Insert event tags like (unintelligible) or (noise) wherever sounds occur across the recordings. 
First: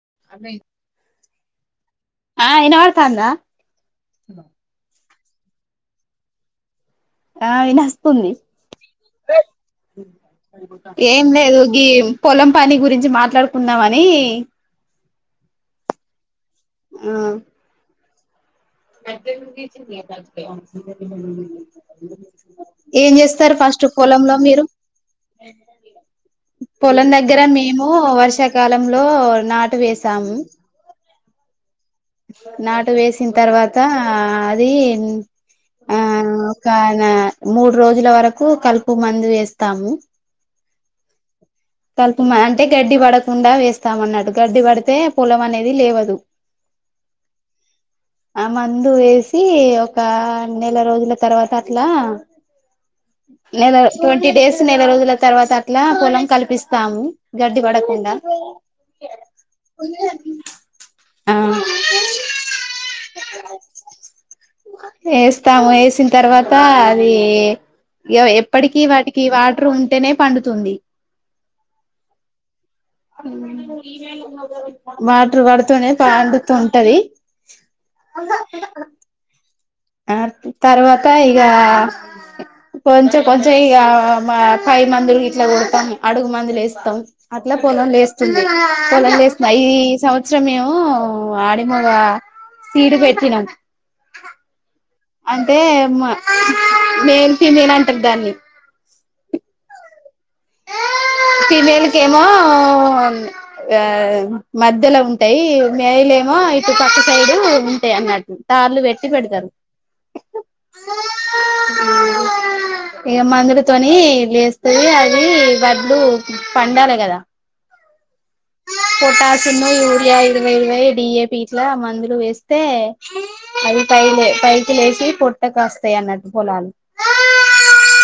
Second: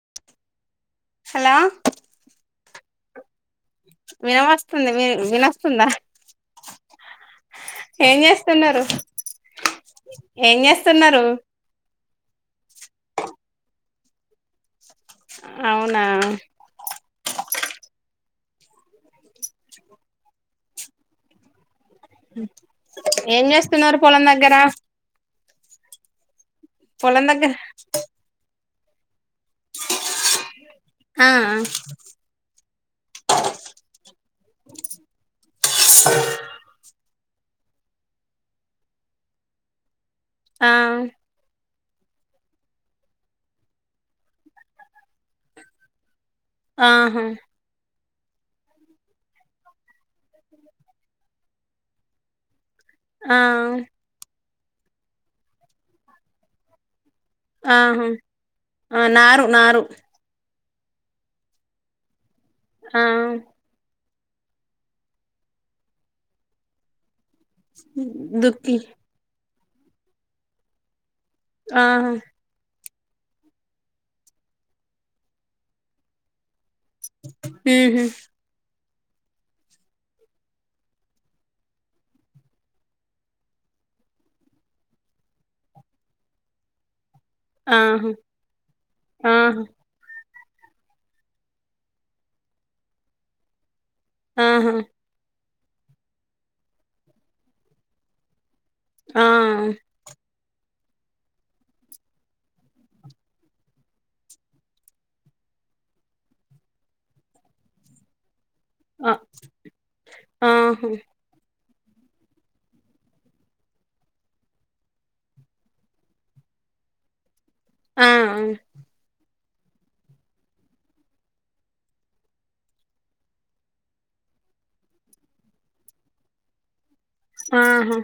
(unintelligible) hello ఆ వినబడతాందా వినం వస్తుంది మీ (unintelligible) నాస్తుంద ఆవి నస్తుంది ఏం చేస్తున్నారు ఏం లేదు గీ పొలం పని గురిం చి మాట్లాడుకుందామని అవునా అజన్ ఏం చేస్తారు ఫస్ట్ చేస్తున్నారు పొలం పొలంలో దగ్గర మీరు పొలం దగ్గర మేము వర్ష కాలంలో నాటు వేసాము ఆ నాటు వేసిన తర్వాత అది ఆ ఒక నా మూడు రోజుల వరకు కలుపు మందు వేస్తాము ఆ కలుపు అంటే గడ్డి పడకుండా వేస్తాము అన్నాట్టు గడ్డి పడితే పొలం అనేది లేవదు ఆాహా ఆ మందు వేసి ఒక నెల రోజుల తర్వాత అట్లా ఆ నెల ట్వంటీ డేస్ నెల రోజుల తర్వాత అట్లా పొలం కల్పిస్తాము గడ్డి ఆహా పడకుండా ఆ నారు నారు ఆ ఆ వేస్తాము వేసిన తర్వాత అది ఈ యో దుక్కి ఎప్పటిక వాటికి వాటర్ ఉంటేనే పండుతుంది ఆహా వాటర్ పడుతూనే పండుతు ది ఉహు ఆ తర్వాత ఈగ కొంచెం కొంచెం ఇక మా పై మందులు ఇట్లా కొడతాం అడుగు మందులు వేస్తాం అట్లా పొలం ఆహా లేస్తుంది పొలం ఆహా లేస్తుంది ఈ సంవ త్సరం ఏమో ఆడిమోగ సీడు పెట్టినాం ఆహా అంటే మేల్ ఫీమేల్ అంటారు దాన్ని ఆ ఫిమేల్క ఏమో ఆ మధ్యలో ఉంటాయి మెల్ కేమో ఇటు పక్క సైడ్ ఉంటాయి అన్నట్టు తార్లు పెట్టి ఆ పెడతారు ఆహా ఉమ్ ఇక మందులాతోని లేస్తుంది అది వడ్లు పండాలి కదా ఆ ఆ చిన్నో యూరియా ఇరవై ఇరవై డిఏపి ఇట్లా మందులు వేస్తే అవి పైలే పైకి లేసి పొట్టకస్తాయి అన్నట్టు పొలాలు ఆహా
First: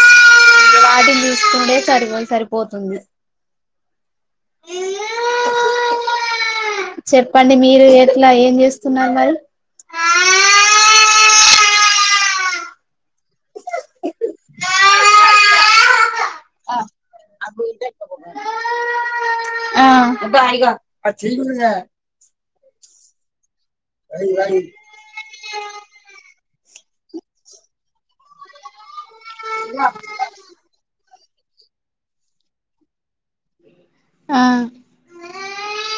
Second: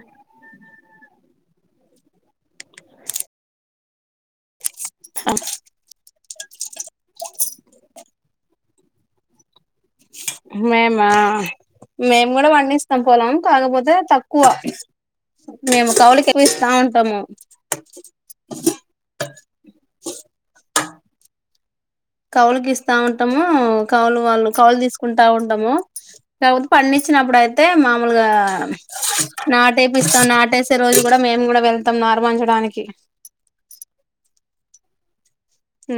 టూ డేస్ సరిపో సరిపోతుంది చెప్పండి మీరు ఎట్లా ఏం చేస్ స్తున్నారు మరి మేమా మేము కూడా పండిస్తాం పోొలం కాకపోతే తక్కువ మేము కౌలకిె ఎక్కువ ఇస్తా ఉంటాము ఆ స్తా ఉంటాము కౌలు వాళ్ళు కౌలు తీసుకుంటా ఉంటాము ఆ కాకపోతే పంచ్చినప్పుడు అయితే మామూలుగా నాటేపిస్తాం నాట వేసే రోజుకి కూడా మేము కూడా వెళ్తాం నారు పచ్చడానికి ఆ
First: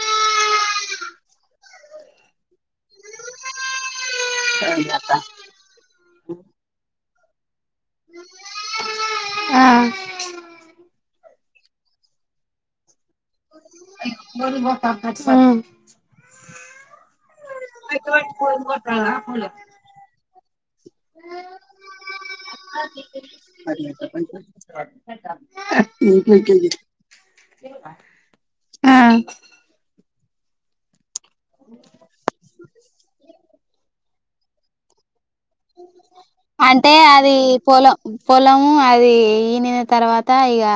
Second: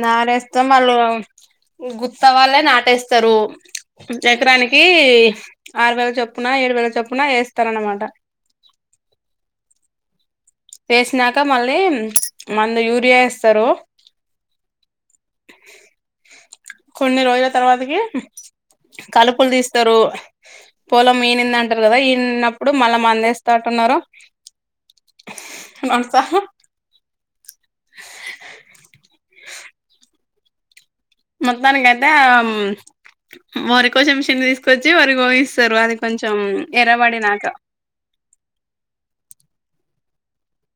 నారేస్తాం వాళ్ళు గుర్త అవ్వాలి ట్టేస్తారు ఎకరానికి ఆరు వేల చొప్పున ఏడు వేల చొప్పున వేస్త ఆ వేసినాక మళ్ళీ మందు యూ మ్మ్ కొన్ని రోజుల తర్వాతకి కలుపులు తీస్తారు పొలం ఈనింద అంటారు కదా ఈనన్నప్పుడు మళ్ళా మందేస్త అంటన్నారు బికల్ బ ఆ (unintelligible) ఆ మొత్తానినికి అైతే ఆ వరి కోచ మిషిన్ తీసుకొచ్చి వరికు అంటే అది పొలం పొలము అది పడిన తర్వాత ఇక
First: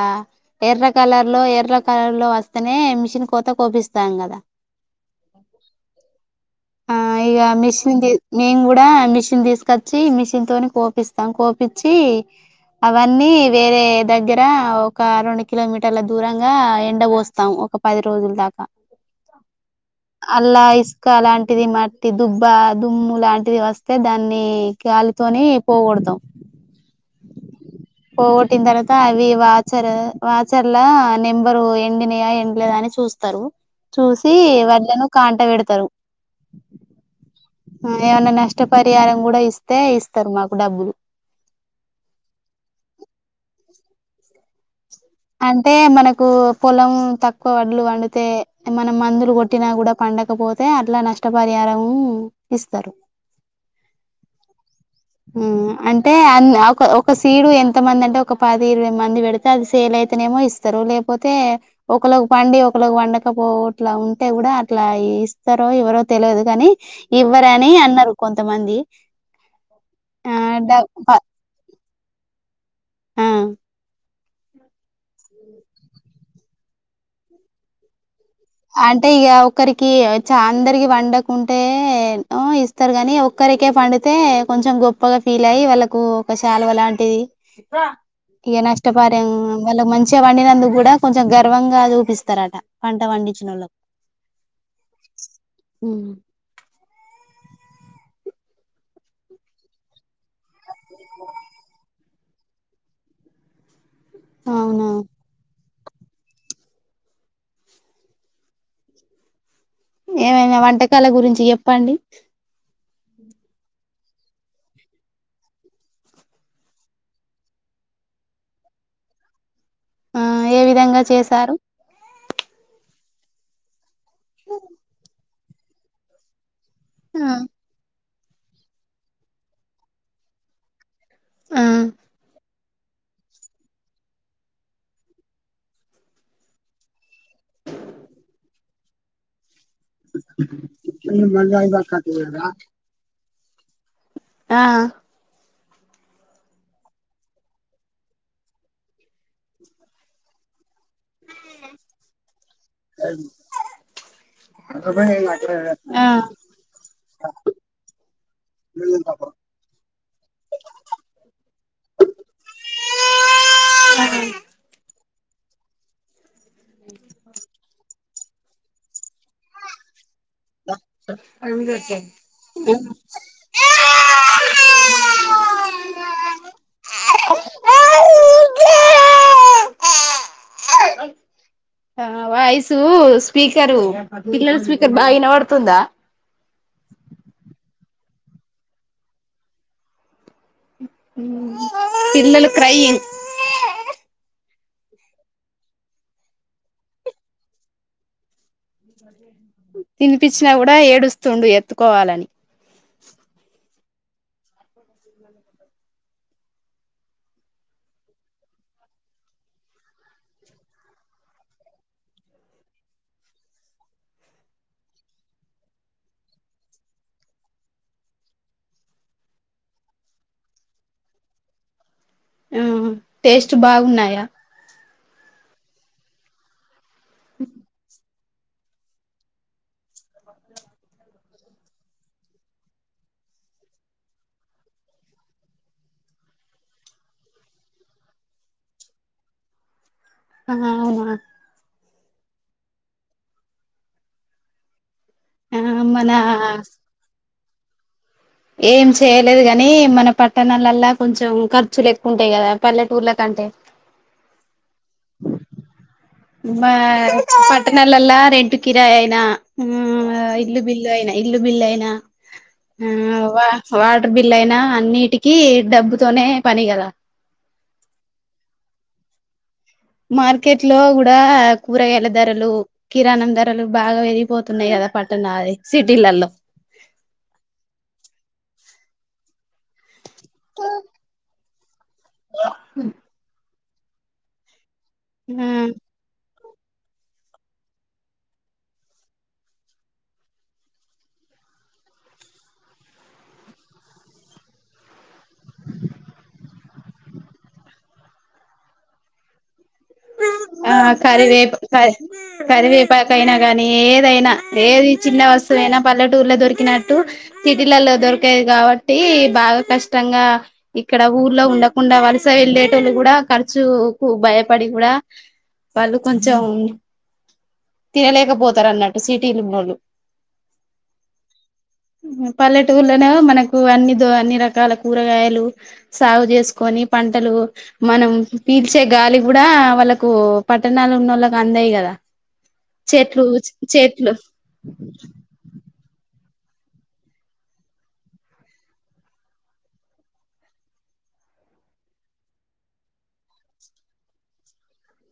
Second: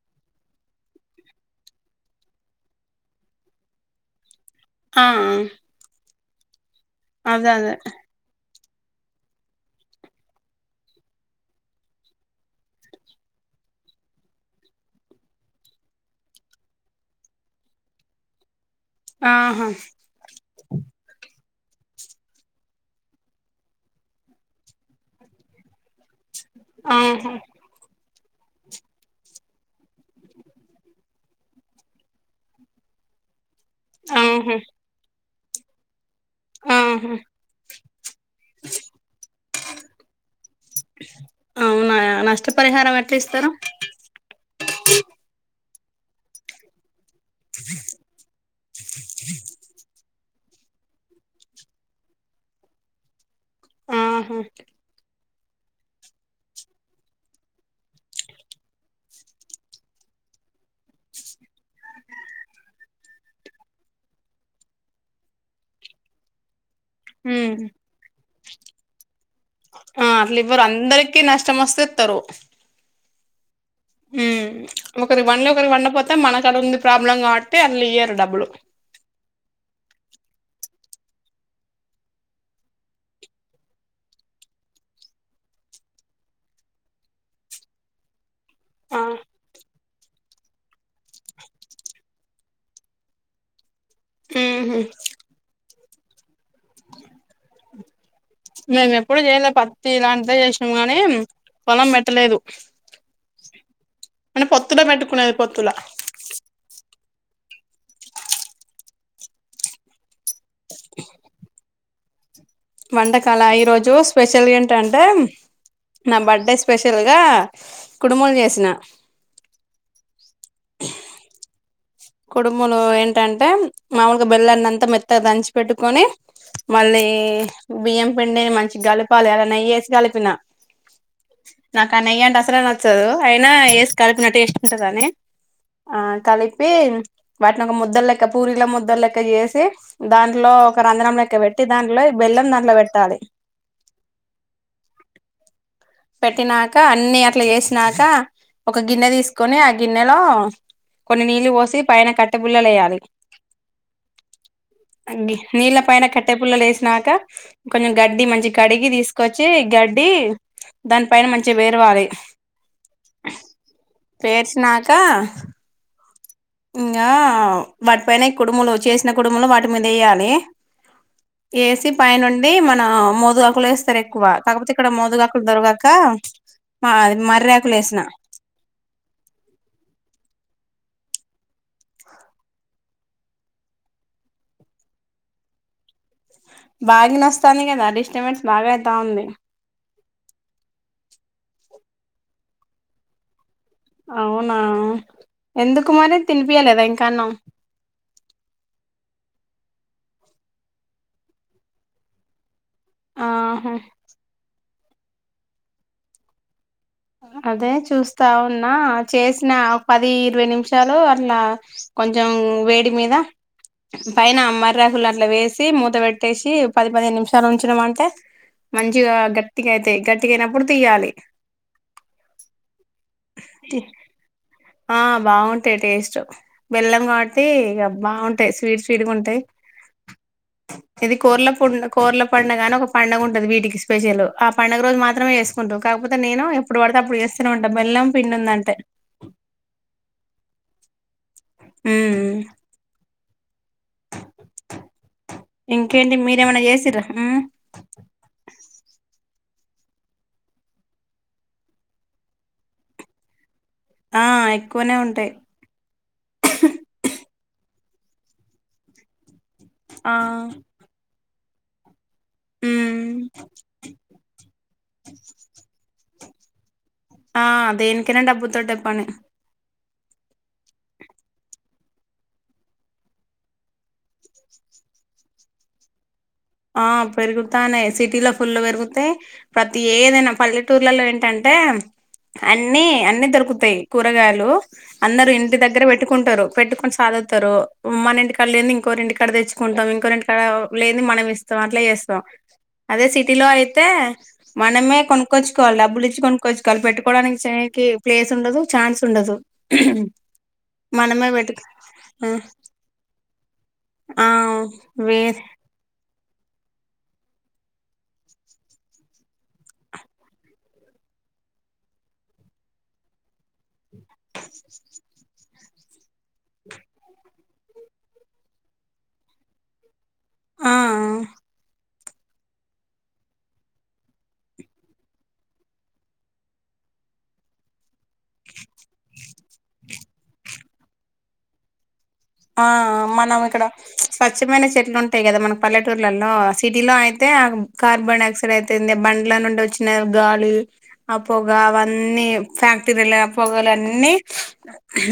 ఎర్ర కలర్ లో ఎర్ర కలర్ లో వస్తేనే మిషన్ కోత కోపిస్తాం కదా ఆ ఆ ఇ అదే అదే మెషిన్ ది మెయిన్ కూడా మెషిన్ తీస్ కచ్చి మిషన్ తోని కోపిస్తాం కోపచ్చి అవన్నీ వేరే దగ్గర ఒక రెండు కిలోమీటర్ల దూరంగా ఎండ పోస్తాము ఒక పది రోజుల దాకా ఆహా అల్లా ఇస్క అలాంటి మట్టిది మట్టి దుబ్బ దుమ్ము లాంటిది వస్తే దాన్ని కాలితోని పోకూడతం ఆహా పోగొట్టిన తర్వాత అవి వాచర్ వాచర్ నెంబరు ఎండినయా ఎండలేదా అని చూస్తారు చూసి ఆహా వాళ్ళను కాంట పెడతారు ఆహా ఏమన్నా నష్టపరిహారం కూడా ఇస్తే ఇస్తారు మాకు డబ్బులు అవునా నష్టపరిహారం ఎట్లా ఇస్తారు అంటే మనకు పొలం తక్కువ వడ్లు వండితే మనం మందులు కొట్టినా కూడా పండకపోతే అతే అట్లా నష్టపరిహారం ఇస్తారు ఆహా అంటే అ ఒక సీడు ఎంత మంది అంటే ఒక పది ఇరవై మంది పెడితే అది సేల్ అయి అతనేమో ఇస్తారు లేకపోతే ఒకళకి పండి ఒకళకి వండకపోట్లా ఉంటే కూడా అట్లా ఇస్తారో ఎవరో తెలియదు కానీ ఇవ్వర ఉమ్ అని అన్నారు కొంతమంది ఆ అట్లు ఇవ్వరు డ ప అందరికిీ నష్టం వస్తే ఇస్తరు ఆ మ్మ్ ఒకరికి పండి ఒకరికి వండపోతే మనకు అడ ఉంది ప్రాబ్లం కాబట్టి అళ్ ఇయ్యరు డబ్బులు అంటే ఇక ఒకక్కరికి చ అందరికి వండకుంటే ఇస్తారు గానీ ఒక్కరికి క్కరికే పండితే కొంచెం గొప్పగా ఫీల్ అయ్య వాళ్ళకు ఒక శాలువా అలాంటిది ఇక ఆ నష్టపార మల మంచి వచ్చే వండినందుకు కూడా కొంచెం గర్వంగా చూపిస్తారుట పంట వండించిన వాళ్ళకు ఉమ్ ఉ మేము ఎప్పుడూ చేయలే పత్తి ఇలాంటిదే చేసినాము గానీ పొలం పెట్టలేదు మంట పొతులు అవునా మెట్టుకునేది పొతులా ఏమైనా వంటకాల గురించి చెప్పండి వంటకాల ఈరోజు స్పెషల్ ఏంటంటే నా బర్త్డే స్పెషల్ గా కుడుములు చేసిన ఆ ఏ విధంగా చేశారు కుడుములు ఏంటంటే మాములుగా బెల్లాన్ని అంతా మెత్తగా దంచి పెట్టుకొని మళ్ళీ ఆ బియ్యం పిండిని మంచిగ కలపాలి అల్ల నెయ్యేసి కలిపిన ఆ నాకా నెయ్యంటే అసలే న చ్చదు అయినా ఏసి కలిపిన టేస్ట్ ఉంటదని ఆ కలిపి ప్పి వాటిని ఒక ముద్ద లెక్క పూరీల ముద్ద లెక్క చేసి దాంట్లో ఒక రంధ్రం లెక్క పెట్టి దాంట్లో బెల్లం దాంట్లో పెట్టాలి ఆ పెట్టినాక అన్ని అట్ల చేసినాక ఒక గిన్నె తీసుకొని ఆ గిన్నెలో కొన్ని నీళ్లు పోసి పైన కట్టెపుల్లలు వేయాలి అ నీళ్ళ పైన కట్టె పుల్లలు వేసినాక కొంచెం గడ్డి మంచిగ కడిగి ఆ తీసుకొచ్చి గడ్ పెట్టి దాని పైన మంచిగ పేరవాలి పేర్చినాక ఇంగా వాటిపైన కుడుములు చేసిన కుడుములు వాటి మీద వేయాలి లి ఏసి పైనుండి మన మోదుగాకులు ఏస్తరు ఎక్కువ కాకపోతే ఇక్కడ మోదు గాకులు దొరకక మా అది మర్రాకులు ఏసిన వాయిసు స్పీకరు పిల్లల స్పీకర్ బాగ వినపడుతుందా బాగా వినోస్తాంది కదా డిస్టర్బెన్స్ బాగా అయితా ఉంది పిల్లలు క్రయింగ్ అవునా ఎందుకు మరి తినిపియ్యలేదా ఇంకా అన్నం తినిపిచ్చినా కూడా ఏడుస్తుండు ఎత్తుకోవాలని ఆహా అదే చూస్తా ఉన్నా చేసిన పది ఇరవై నిమిషాలు అట్లా కొంచెం వేడి మీద పైన మర్రాకుల్లు అట్ల వేసి మూత పెట్టేసి పది పదిహేను నిమిషాలు ఉంచినం అంటే మంచిగా గట్టిగయితయి గట్టిగయినప్పుడు తీయాలి ఆ టేస్ట్ బాగున్నాయా ఆ బాగుంటయి టేస్ట్ బెల్లం కాబట్టి ఇగ బాగుంటయి టయి స్వీట్ స్వీట్గ ఉంటాయి ఇది కోర్ల పూ కోర్ల పండగా అని ఒక పండగుంటది వీటికి స్పెషల్ ఆ పండగ రోజు మాత్రమే చేసుకుంట టరు కాకపోతే నేను ఎప్పుడు పడితే అప్పుడు చేస్తానే ఉంట బెల్లం పిండి ఉందంటే ఆ అవునా ఉమ్ ఆ మన ఇంకేంటి మీరేమన్న చేసిన్రా లేదు కాని మన పట్టణాలల్లా కొంచెం ఖర్చులు ఎక్కువుంటయి కదా పల్లెటూర్ల కంటే ఆ ఎక్కువనే ఉంటయి ఆ పట్టణాలల్ల రెంటు కిరాయి అయినా ఉ ఆ ఇల్లు బిల్లు అయినా ఇల్లు బిల్లైన ఆ ఉమ్ వా వాటర్ బిల్ అయినా అన్నిటికి డబ్బుతోనే పని కదా ఆ దేనికైనా డబ్బు తోటె మార్కెట్లో కూడా కూరగాయల ధరలు కిరాణం ధరలు బాగా పెరిగిపోతున్నయి కదా పట్టణ అదే సిటీలల్లో ఆ పెరుగుతానే సిటీలో ఫుల్ పెరుగుతే ప్రతి ఏదైనా పల్లెటూర్లలో ఏంటంటే అంటే అన్ని అన్ని దొరుకుతయి కూరగాయలు అందరు ఇంటి ఆ దగ్గర పెట్టుకుంటరు పెట్టుకొని సాదుతరు మన ఇంటికాడ లేనిది ఇంకోకరి ఇంటికాడ తెచ్చుకుంటాం ఇంకోకరి ఇంటికాడ లేనిది మనం ఇస్తం స్తం అట్ల చేస్తాం అదే సిటీలో అయితే మనమే కొనుక్కొచ్చుకోవాలి డబ్బులిచ్చి కొనుక్కొచ్చుకోవాలి పెట్టుకోవడానికి కి ప్లేస్ ఉండదు ఛాన్స్ ఉండదు ఉమ్ ఆ కరివేపు క కరివేపాకయినా కానీ ఆ ఆ ఏదైనా ఏది వే చిన్న వస్తువు నా పల్ల టూర్ లో దొరికినట్టు సిటీలలో దొరకది కాబట్టి బాగా కష్టంగా ఇక్కడ ఊర్లో ఉండకుండా వలస యెళ్ళేటోళ్ళు కూడా ఖర్చు కు భయపడి కూడా వాళ్ళు కొంచెం తినలేకపోతరు అన్నట్టు సిటీలో ఉన్నోళ్ళు ఆ పల్లెటూళ్లోనేమో మనకు అన్ని ద అన్ని రకాల కూరగాయలు సాగు చేసుకొని ఈ పంటలు మనం పీల్చే గాలి కూడా వాళ్ళకు పట్టణాలు ఉన్నోళ్ళకి అందయి కదా ఆ చెట్లు మనం ఇక్కడ చెట్లు స్వచ్ఛమైన చెట్లు ఉంటయి కదా మనకు పల్లెటూర్లలో సిటీలో అయితే కార్బన్ డైక్సైడ్ అయితేంది బండ్ల నుండి వచ్చిన గాలి పొగ అవన్నీ ఫ్యాక్టరీల పొగలు అన్నీ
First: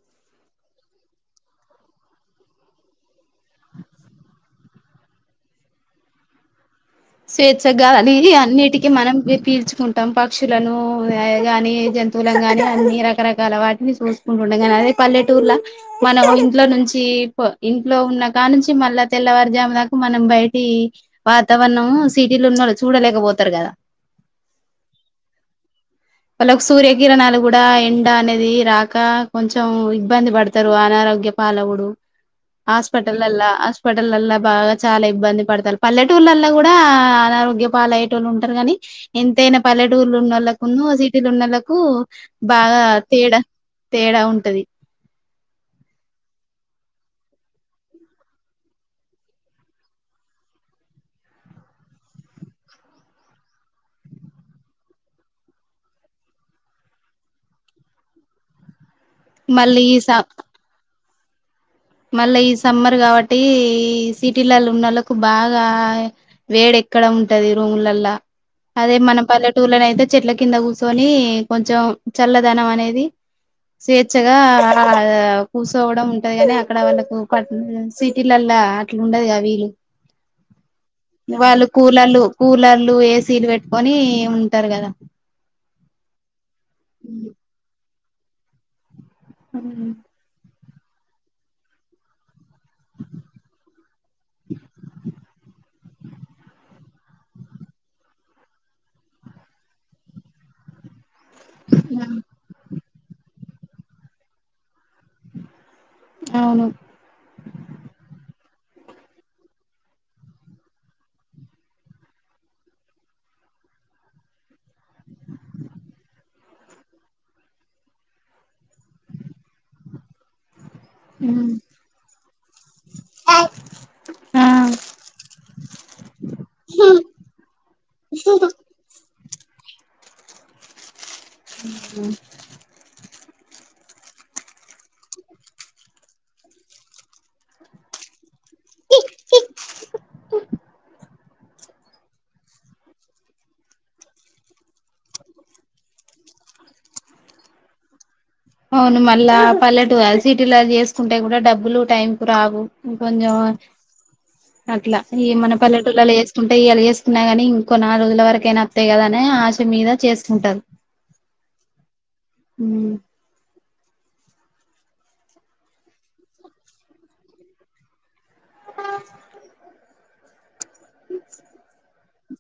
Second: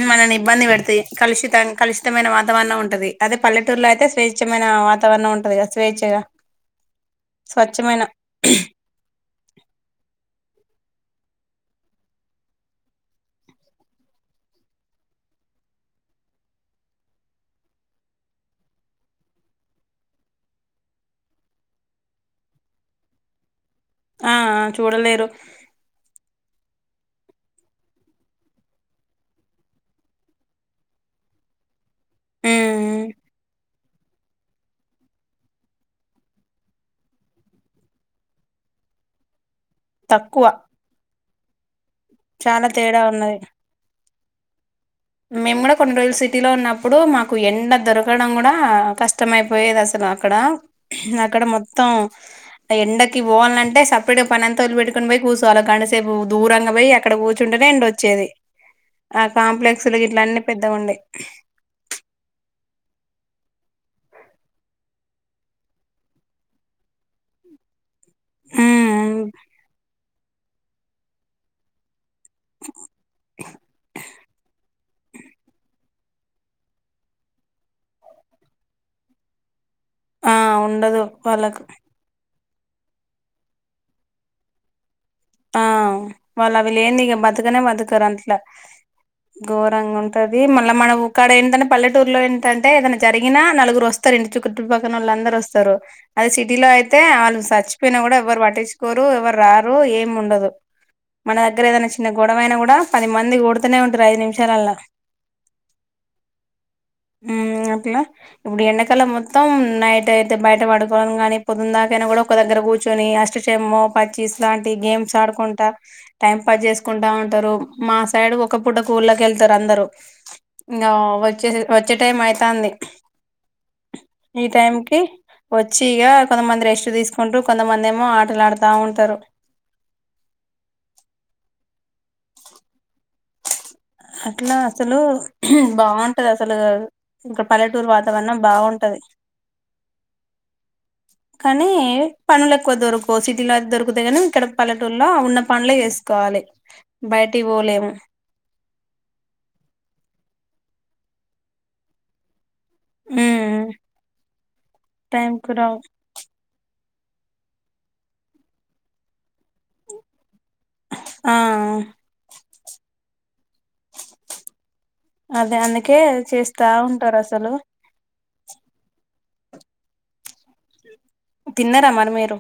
మనల్ని ఇబ్బంది పెడతయి కలుషితం కలుషితమైన వాతావరణం ఉంటది అదే పల్లెటూరులో అయితే స్వేచ్ఛమైన వాతావరణం ఉంటదిగా స్వేచ్ఛగా స్వచ్ఛమైన స్వేచ్ఛగాలి అన్నిటికిీ మనం పీల్చుకుంటాం పక్షులను గాని జంతువులను గాని అన్ని రకరకాల వాటిని చూసుకుంటు ఉండగనే అదే పల్లెటూర్ల మనం ఇంట్లో నుంచి ఇంట్లో ఉన్న కా నుంచి మళ్ళా తెల్లవారు జాము దాకా మనం బయటి వాతావరణం సిటీలో ఉన్నోళ్ళు చూడలేకపోతరు కదా ఆ ఆ చూడలేరు వాళ్ళకు సూర్యకిిరణాలు కూడా ఎండ అనేది రాక కొంచెం ఇబ్బంది పడతారు ఆన రోగ్య పాలవుడు ఉమ్ హాస్పిటలల్లా హాస్పిటలల్లా బాగా చాలా ఇబ్బంది పడతారు పల్లెటూర్లలో కూడా అనారోగ్య పాలయెటోళ్ళు ఉంటరు కాని ఎంతైనా పల్లెటూరులో తక్కువ ఉన్నోళ్ళకన్ను న్నోలకు చాలా బాగా తేడా ఉన్నది తేడా ఉంటది మేము కూడా కొన్ని రోజులు సిటీలో ఉన్నప్పుడు మాకు ఎండ దొరకడం కూడా కష్టమైపోయేది అసలు అక్కడ అక్కడ మొత్తం ఎండకి పోవాల్నంటే సపరేట్గా పనంత వదిలిపెటుకొని పోయి కూర్చోవాల గంటసేపు దూరంగా పోయి అక్కడ కూర్చుంటేనే ఎండొచ్చేది ఆ మళ్ళీ కాంప్లెక్స్ లో గిట్ల అన్నీ పెద్దగా ఉండయ్ మళ్ళా ఈ సమ్మర్ కాబట్టి సిటీలలో ఉన్నోళ్లకు బాగా వేడి ఇక్కడ ఉంటది రూమ్లలా అదే ఉమ్ మన పల్లెటూర్లోనైతే చెట్ల కింద కూర్చొని కొంచెం చల్లదనం అనేది స్వేచ్ఛగా కూచోవడం ఉంటది కని అక్కడ వాళ్ళకు సిటీలల్లా అట్లా ఉండదుగా వీలు ఆ ఉండదు వాళ్ళకు వాళు కూలలు కూలర్లు ఏసీలు పెట్టుకొని ఉంటరు కదా ఆ వాళ్ళు అవి లేనిది ఇక బతకనే బతకరట్ల ఘోరంగా ఉంటది మళ్ళా మనం ఒక్కాడ ఏందంటే పల్లెటూరులో ఏం టంటే ఏదన జరిగినా నలుగురు వస్తారు ఇంటి చుటు పక్కనోళ్ళందరూ వస్తారు అదే సిటీలో అయితే వాళ్ళు చచ్చిపోయినా కూడా ఎవరు పట్టిచుకోరు ఎవరు రారు ఏ ఉండదు మన దగ్గర ఏదైనా చిన్న గొడవైనా కూడా పది మంది గొడతనే ఉంటారు ఐదు నిమిషాలలా అవును మ్ అట్ల ఇప్పుడు ఎండకాలం మొత్తం నైట్ అయితే బయట పడుకోంగానే పొదున దాకాకైనా కూడా ఒక దగ్గర కూర్చొని అష్ట షమో పచ్చిస్లాంటి గేమ్స్ ఆడుకుంటా టైం పాస్ చేసుకుంటా ఉంటరు మా సైడ్ ఒక పుట కూళ్ళకు యెళ్తారు అందరు ఇంకా వచ్చే వచ్చే టైం అయితాంది ఈ ఆ టైం కి వచ్చి ఇగ కొంతమంది రెస్ట్ తీసుకుంటూ కొంతమంది ఏమో ఆటలు ఆడతా ఉంటరు అట్లా అసలు బాగుంటది అసలు ఇంక పల్లెటూరు వాతావరణం బాగుంటది కానీ పనులు ఎక్కువ దొరకవు సిటీలో అయితే దొరుకుతయి కానీ ఇక్కడ పలేటూరులో ఉన్న పనులే చేసుకో కోవాలి బయటికి పోలేము అవును మళ్ళా పల్లెట ఎల్సిటి లా చేసుకుంటే కూడా డబ్బులు టైం కు రావు కొంచెం ఉమ్ అట్లా ఈ టైం కు మన రావు పల్లెటూలలో వేసుకుంటే ఇయాలా వేసు కున్నా గాని ఇంకో నాలుగు రోజుల వరకైయిన వత్తాయి కద అని ఆశ మీద చేసు ఉంటారు ఆ హ్మ్ అదే అందుకే చేస్తా ఉంటారు అసలు తిన్నారా మరి మీరు